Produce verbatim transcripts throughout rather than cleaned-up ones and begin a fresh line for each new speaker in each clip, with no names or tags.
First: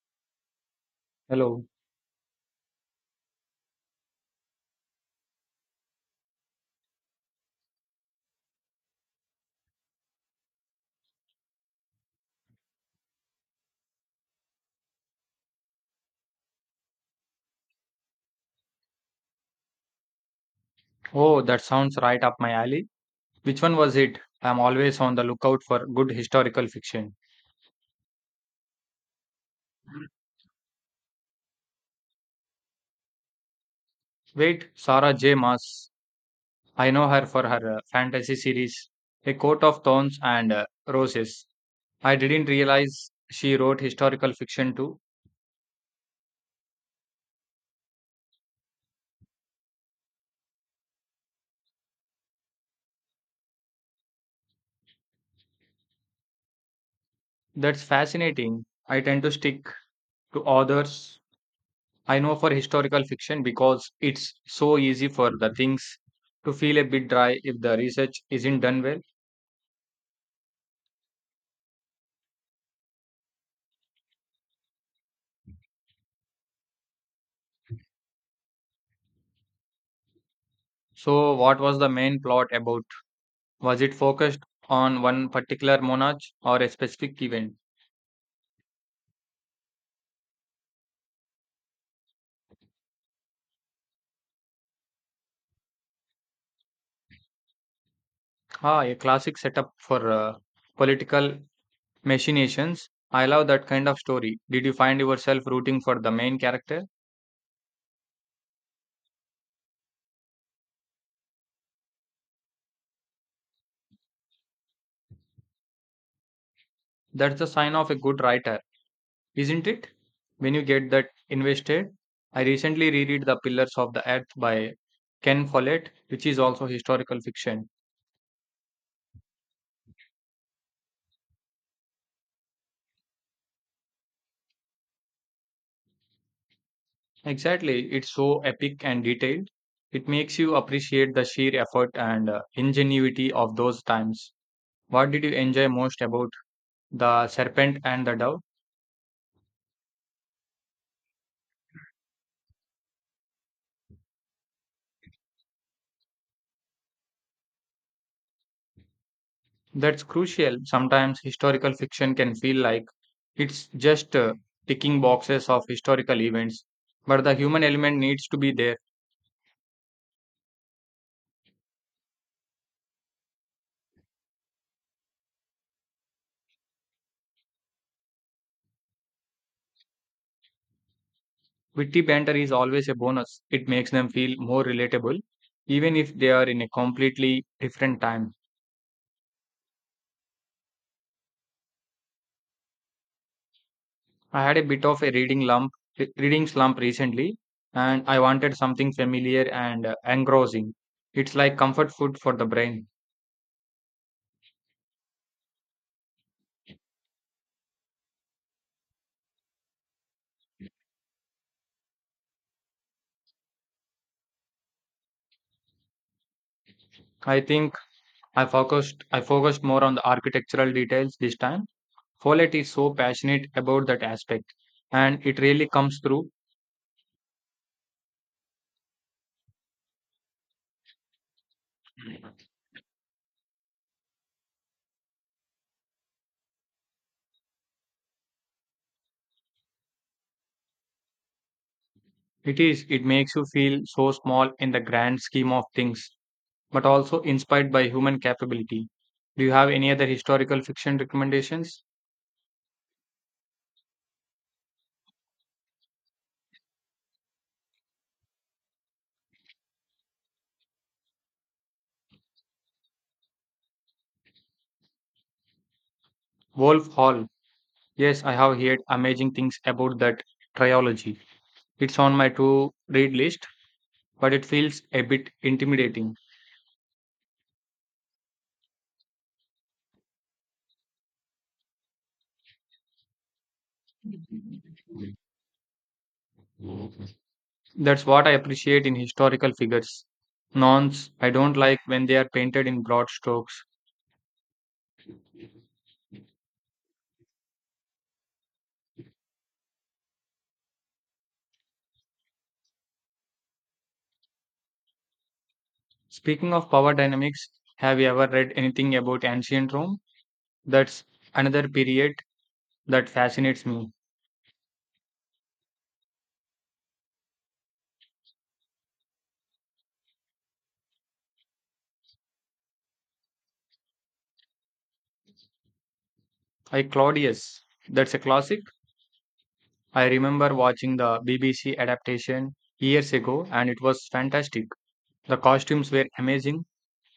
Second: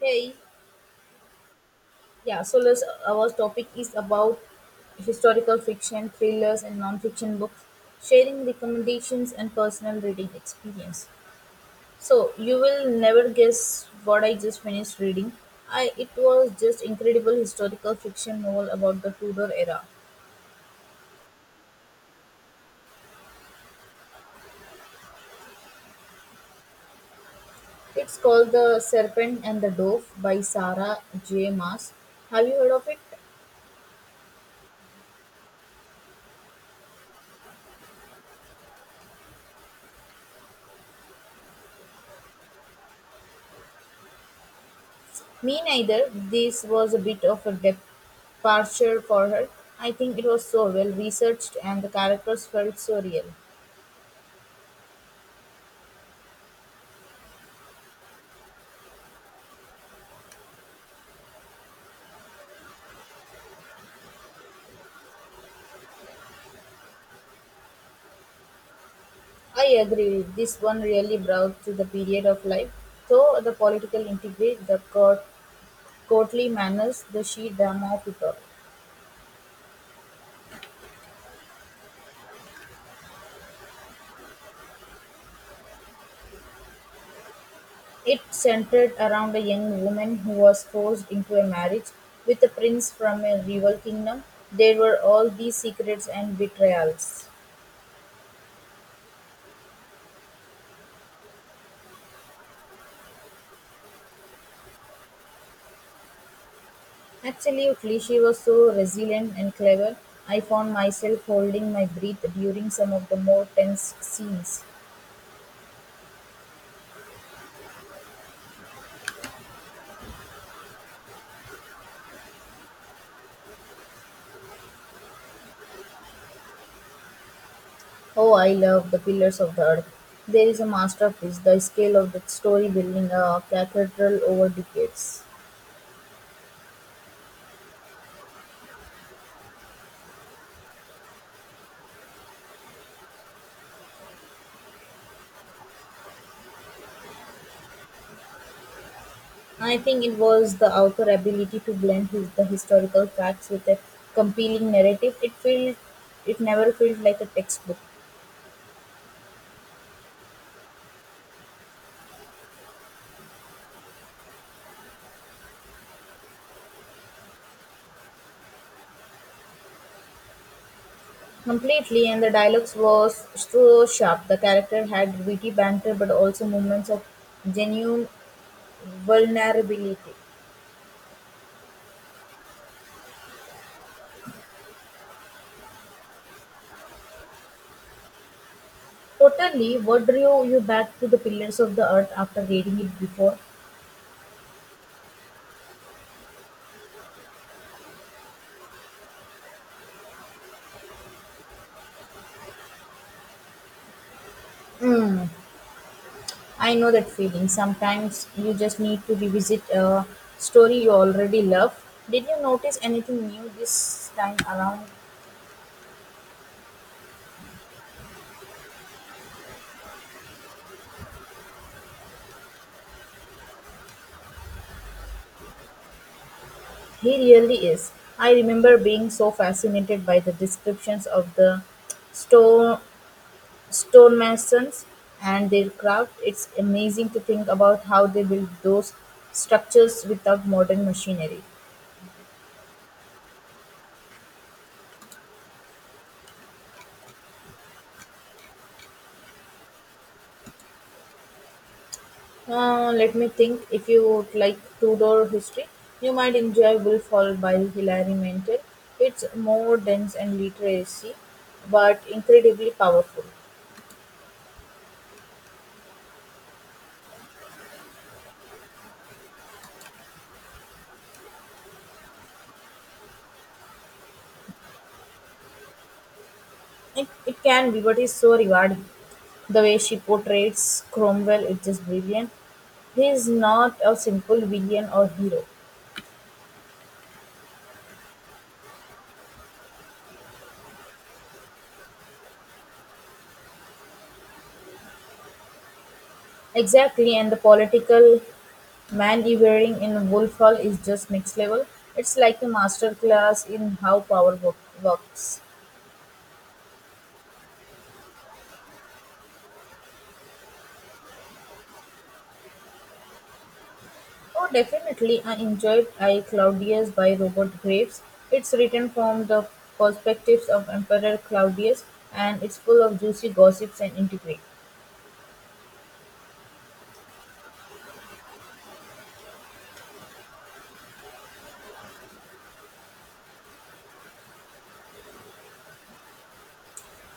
Hey,
Hello.
yeah. So let's, our topic is about historical fiction, thrillers, and non-fiction books, sharing recommendations and personal reading experience. So you will never guess what I just finished reading. I It was just incredible historical fiction novel about the Tudor era.
Oh, that sounds right up my alley. Which one was it? I'm always on the lookout for good historical fiction.
It's called The Serpent and the Dove by Sarah J. Maas. Have you heard of it?
Wait, Sarah J. Maas. I know her for her uh, fantasy series, A Court of Thorns and uh, Roses. I didn't realize she wrote historical fiction too.
Me neither. This was a bit of a departure for her. I think it was so well researched and the characters felt so real.
That's fascinating. I tend to stick to authors I know for historical fiction because it's so easy for the things to feel a bit dry if the research isn't done well.
I agree. This one really brought to the period of life. So the political intrigue, the court, courtly manners, the sheer drama of it all.
So, what was the main plot about? Was it focused on one particular monarch or a specific event?
It centered around a young woman who was forced into a marriage with a prince from a rival kingdom. There were all these secrets and betrayals.
Ah, a classic setup for uh, political machinations. I love that kind of story. Did you find yourself rooting for the main character?
Absolutely, she was so resilient and clever. I found myself holding my breath during some of the more tense scenes.
That's the sign of a good writer, isn't it? When you get that invested. I recently reread The Pillars of the Earth by Ken Follett, which is also historical fiction.
Oh, I love the pillars of the earth. There is a masterpiece, the scale of the story building a cathedral over decades.
Exactly, it's so epic and detailed. It makes you appreciate the sheer effort and uh, ingenuity of those times. What did you enjoy most about The Serpent and the Dove?
I think it was the author's ability to blend his, the historical facts with a compelling narrative. It felt, it never felt like a textbook.
That's crucial. Sometimes historical fiction can feel like it's just uh, ticking boxes of historical events, but the human element needs to be there.
Completely, and the dialogues was so sharp. The character had witty banter but also moments of genuine vulnerability.
Witty banter is always a bonus. It makes them feel more relatable, even if they are in a completely different time.
Totally, what drew you back to the pillars of the earth after reading it before?
I had a bit of a reading lump, re- reading slump recently, and I wanted something familiar and uh, engrossing. It's like comfort food for the brain.
Mm, I know that feeling. Sometimes you just need to revisit a story you already love. Did you notice anything new this time around?
I think I focused I focused more on the architectural details this time. Follett is so passionate about that aspect and it really comes through.
He really is. I remember being so fascinated by the descriptions of the stone stonemasons and their craft. It's amazing to think about how they built those structures without modern machinery.
It is it makes you feel so small in the grand scheme of things but also inspired by human capability. Do you have any other historical fiction recommendations?
Uh, let me think. If you would like Tudor history, you might enjoy Will Fall by Hilary Mantel. It's more dense and literacy, but incredibly powerful.
Wolf Hall. Yes, I have heard amazing things about that trilogy. It's on my to read list but it feels a bit intimidating.
It, it can be, but it's so rewarding. The way she portrays Cromwell is just brilliant. He is not a simple villain or hero.
That's what I appreciate in historical figures. Nonce, I don't like when they are painted in broad strokes.
Exactly, and the political maneuvering in Wolf Hall is just next level. It's like a master class in how power wo- works.
Speaking of power dynamics, have you ever read anything about ancient Rome? That's another period that fascinates me.
Oh, definitely, I enjoyed I Claudius by Robert Graves. It's written from the perspectives of Emperor Claudius, and it's full of juicy gossips and intrigue.
I Claudius, that's a classic. I remember watching the B B C adaptation years ago and it was fantastic. The costumes were amazing.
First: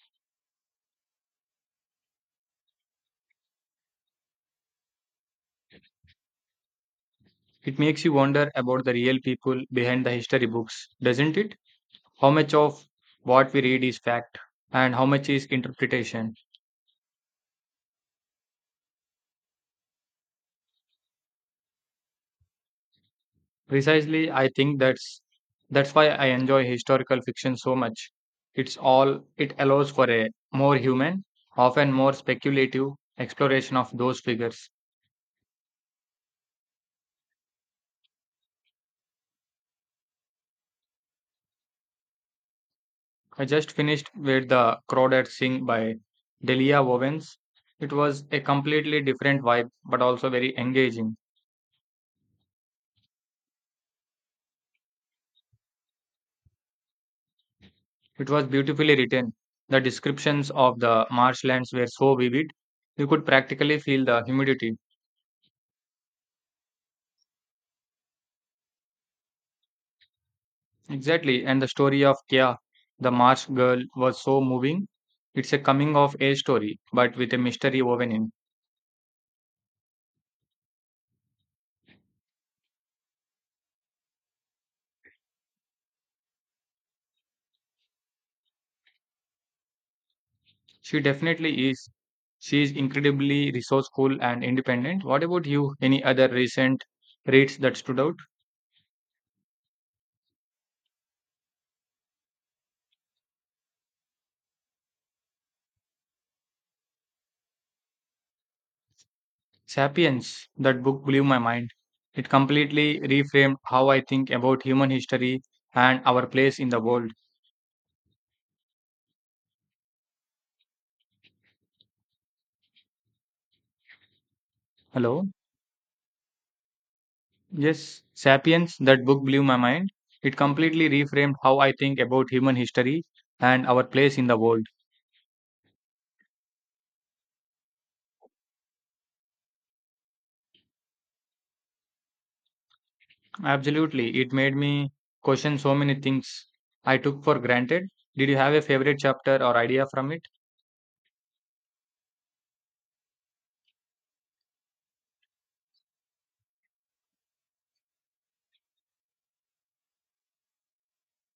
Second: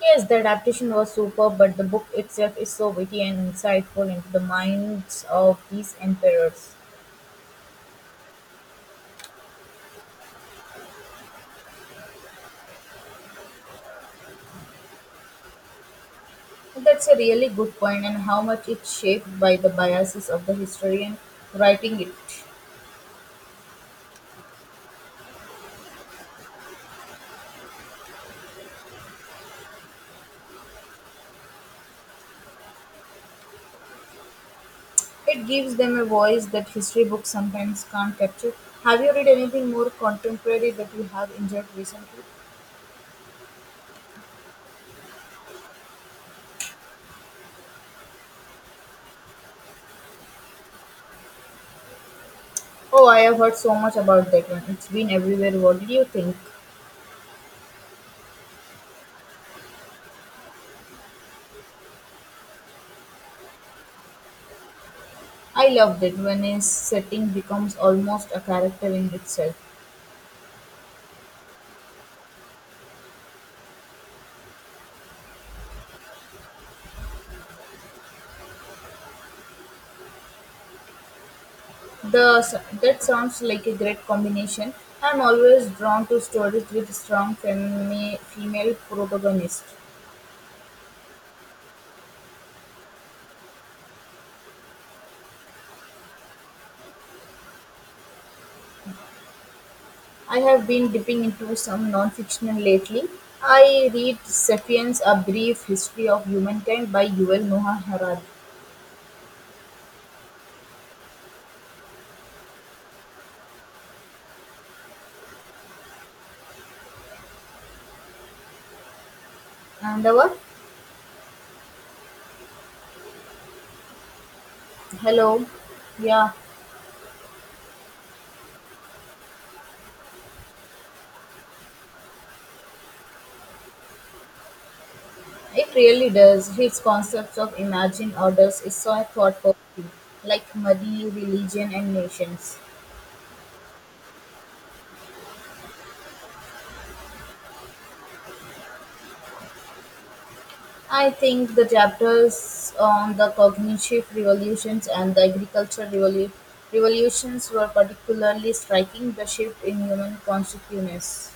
Yes, the adaptation was superb, but the book itself is so witty and insightful into the minds of these emperors.
It makes you wonder about the real people behind the history books, doesn't it? How much of what we read is fact and how much is interpretation?
That's a really good point, and how much it's shaped by the biases of the historian writing it.
Precisely, I think that's that's why I enjoy historical fiction so much. It's all it allows for a more human, often more speculative exploration of those figures.
It gives them a voice that history books sometimes can't capture. Have you read anything more contemporary that you have enjoyed recently?
I just finished with The Crawdad Sing by Delia Owens. It was a completely different vibe, but also very engaging.
Oh, I have heard so much about that one. It's been everywhere. What did you think?
It was beautifully written. The descriptions of the marshlands were so vivid, you could practically feel the humidity.
I loved it when a setting becomes almost a character in itself.
Exactly, and the story of Kia, the marsh girl, was so moving. It's a coming of age story, but with a mystery woven in.
The That sounds like a great combination. I'm always drawn to stories with strong femi- female protagonists.
She definitely is. She is incredibly resourceful and independent. What about you? Any other recent reads that stood out?
I have been dipping into some nonfiction lately. I read *Sapiens: A Brief History of Humankind* by Yuval Noah Harari.
Sapiens, that book blew my mind. It completely reframed how I think about human history and our place in the world.
And our
Hello.
hello, yeah,
Yes, Sapiens, that book blew my mind. It completely reframed how I think about human history and our place in the world.
it really does. His concepts of imagined orders is so thought-provoking, like money, religion, and nations.
Absolutely. It made me question so many things I took for granted. Did you have a favorite chapter or idea from it?
I think the chapters on the cognitive revolutions and the agricultural revolu- revolutions were particularly striking. The shift in human consciousness.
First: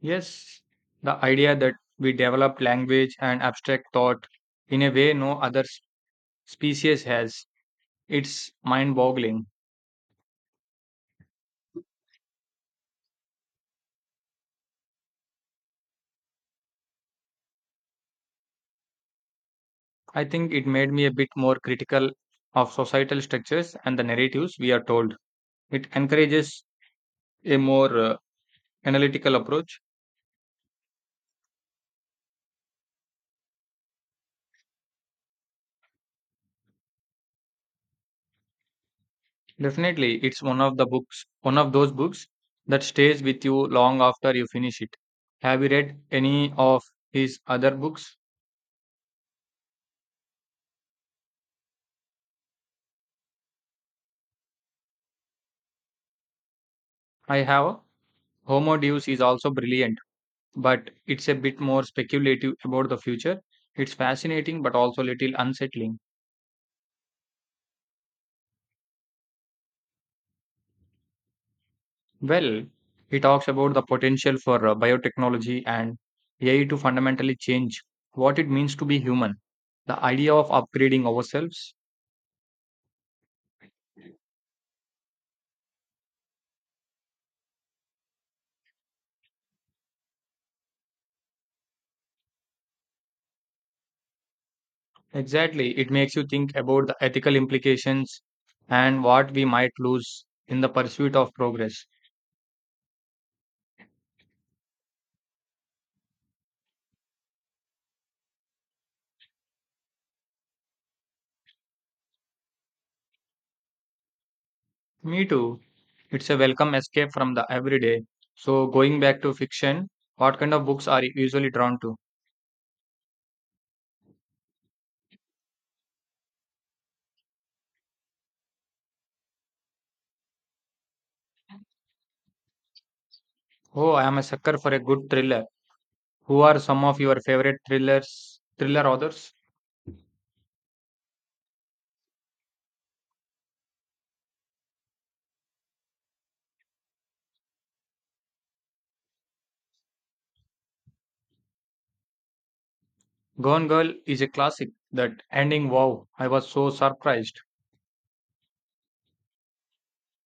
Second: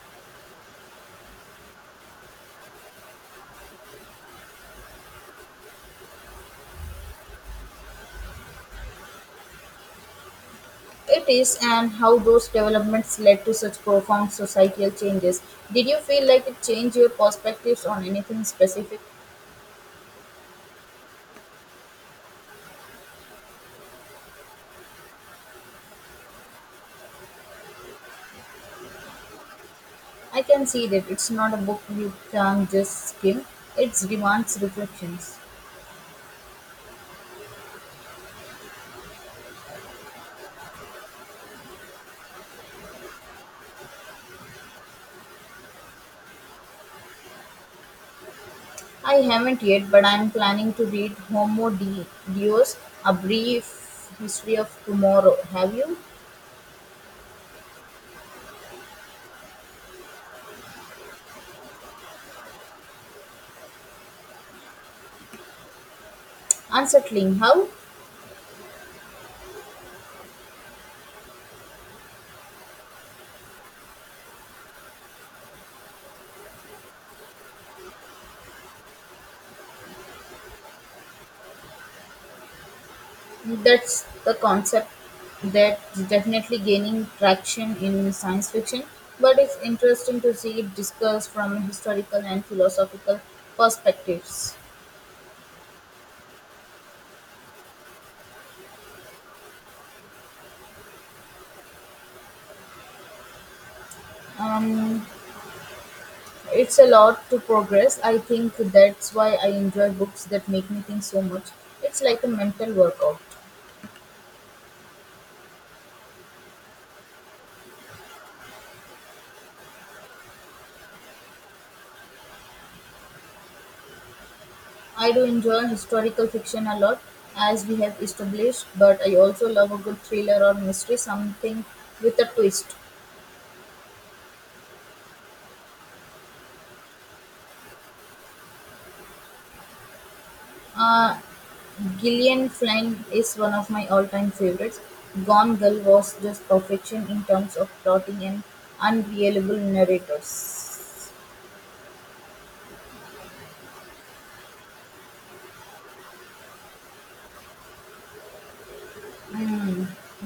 Yes, the idea that we developed language and abstract thought in a way no other s- species has. It's mind boggling.
It is, and how those developments led to such profound societal changes. Did you feel like it changed your perspectives on anything specific?
I think it made me a bit more critical of societal structures and the narratives we are told. It encourages a more uh, analytical approach.
I can see that it's not a book you can just skim, it demands reflections.
Definitely, it's one of the books, one of those books that stays with you long after you finish it. Have you read any of his other books?
I haven't yet, but I'm planning to read Homo De- Deus, A Brief History of Tomorrow. Have you?
I have. Homo Deus is also brilliant, but it's a bit more speculative about the future. It's fascinating but also a little unsettling.
Unsettling. How?
Well, he talks about the potential for uh, biotechnology and A I to fundamentally change what it means to be human. The idea of upgrading ourselves.
That's the concept that's definitely gaining traction in science fiction, but it's interesting to see it discussed from historical and philosophical perspectives.
Exactly, it makes you think about the ethical implications and what we might lose in the pursuit of progress.
Um, it's a lot to progress. I think that's why I enjoy books that make me think so much. It's like a mental workout.
Me too. It's a welcome escape from the everyday. So, going back to fiction, what kind of books are you usually drawn to?
I do enjoy historical fiction a lot, as we have established, but I also love a good thriller or mystery, something with a twist.
Oh, I am a sucker for a good thriller. Who are some of your favorite thrillers, thriller authors?
Uh, Gillian Flynn is one of my all-time favorites. "Gone Girl" was just perfection in terms of plotting and unreliable narrators.
Gone Girl is a classic. That ending, wow, I was so surprised.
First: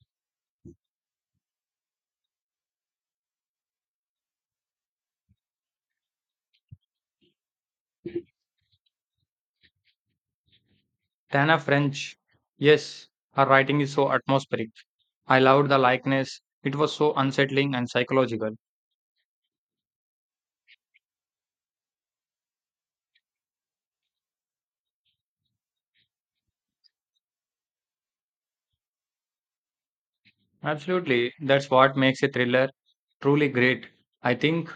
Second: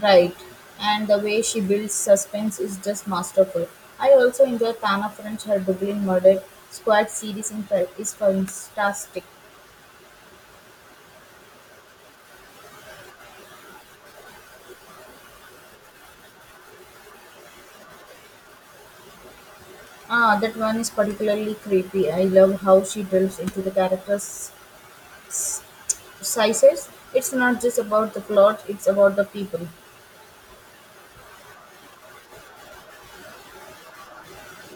Right. And the way she builds suspense is just masterful. I also enjoy Tana French, her Dublin Murder Squad series in fa- is fantastic.
Tana French, yes, her writing is so atmospheric. I loved the likeness. It was so unsettling and psychological.
Ah, that one is particularly creepy. I love how she delves into the characters' s- sizes. It's not just about the plot, it's about the people.
Absolutely, that's what makes a thriller truly great. I think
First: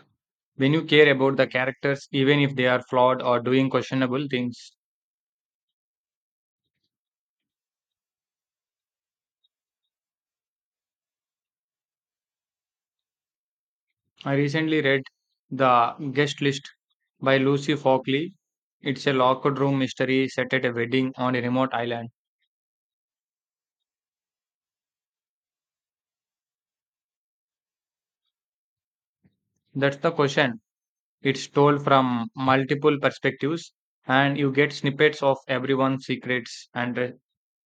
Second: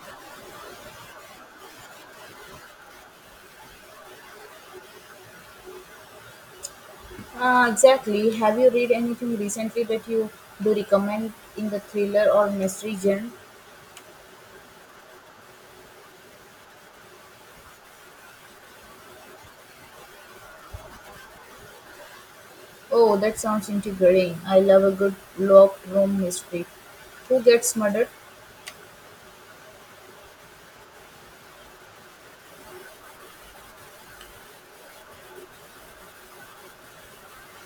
when you care about the characters, even if they are flawed or doing questionable things.
Uh, exactly. Have you read anything recently that you do recommend in the thriller or mystery genre?
I recently read The Guest List by Lucy Fockley. It's a locked room mystery set at a wedding on a remote island.
Oh, that sounds intriguing. I love a good locked room mystery. Who gets murdered?
That's the question. It's told from multiple perspectives, and you get snippets of everyone's secrets and re-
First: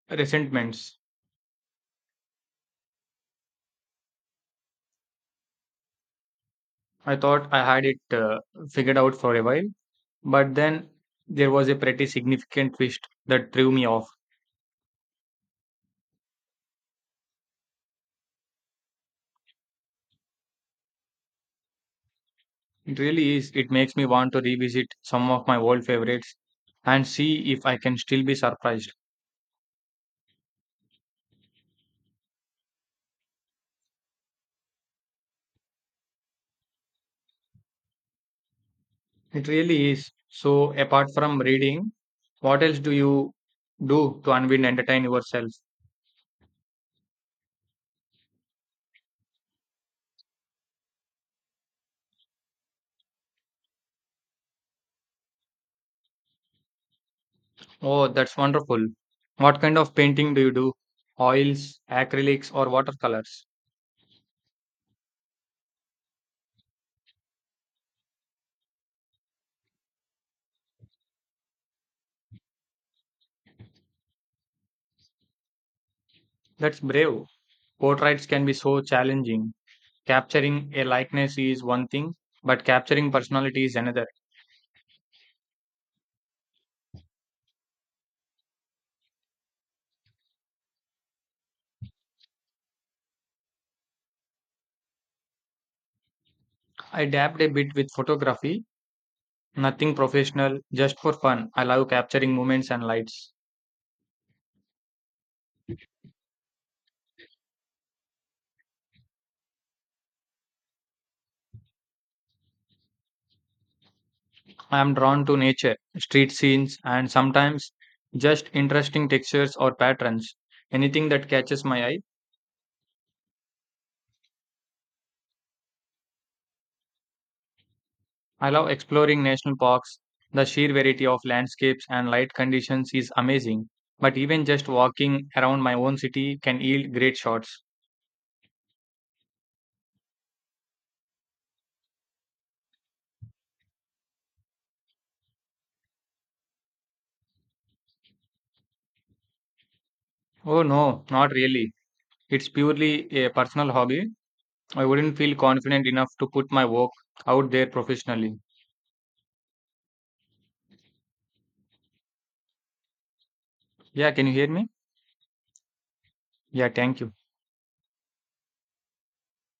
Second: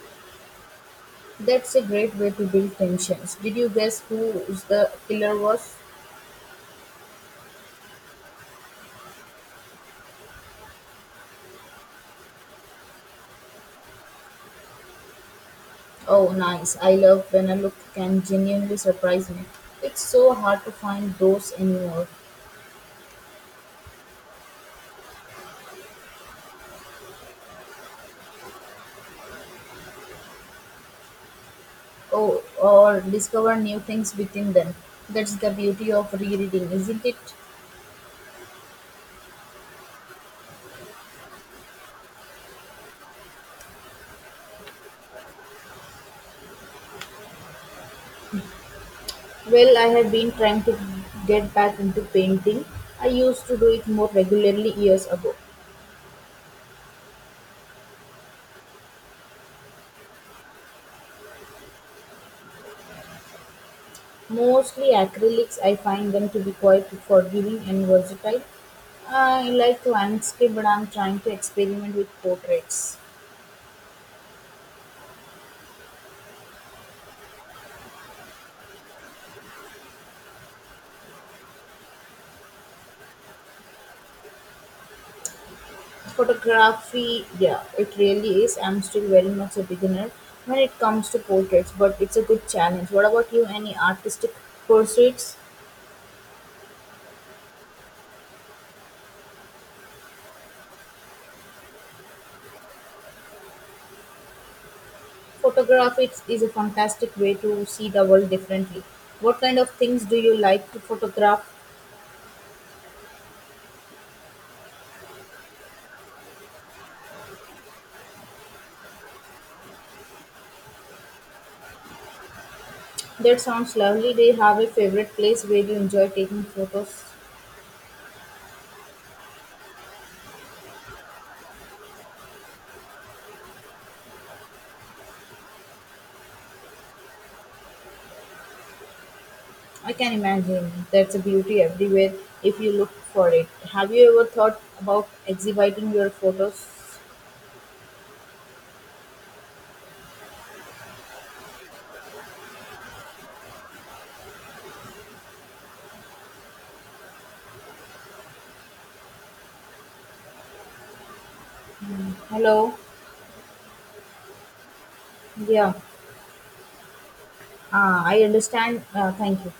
resentments.
That's a great way to build tensions. Did you guess who the killer was?
I thought I had it uh, figured out for a while, but then there was a pretty significant twist that threw me off.
Oh, nice. I love when a look can genuinely surprise me. It's so hard to find those anymore.
It really is. It makes me want to revisit some of my old favorites and see if I can still be surprised.
Oh, or discover new things within them. That's the beauty of rereading, isn't it?
It really is. So, apart from reading, what else do you do to unwind and entertain yourself?
Well, I have been trying to get back into painting. I used to do it more regularly years ago.
Oh, that's wonderful. What kind of painting do you do? Oils, acrylics, or watercolors?
Mostly acrylics, I find them to be quite forgiving and versatile. I like landscape, but I'm trying to experiment with portraits.
That's brave. Portraits can be so challenging. Capturing a likeness is one thing, but capturing personality is another.
Photography, yeah, it really is. I'm still very much a beginner when it comes to portraits, but it's a good challenge. What about you? Any artistic pursuits?
I dabbed a bit with photography, nothing professional, just for fun. I love capturing moments and lights.
Photographics is a fantastic way to see the world differently. What kind of things do you like to photograph?
I am drawn to nature, street scenes, and sometimes just interesting textures or patterns. Anything that catches my eye.
That sounds lovely. Do you have a favorite place where you enjoy taking photos?
I love exploring national parks. The sheer variety of landscapes and light conditions is amazing. But even just walking around my own city can yield great shots.
I can imagine. That's a beauty everywhere if you look for it. Have you ever thought about exhibiting your photos?
Oh no, not really. It's purely a personal hobby. I wouldn't feel confident enough to put my work out there professionally.
Hello.
Yeah, can you hear me?
Yeah.
Yeah, thank you.
Ah, I understand. Uh, thank you.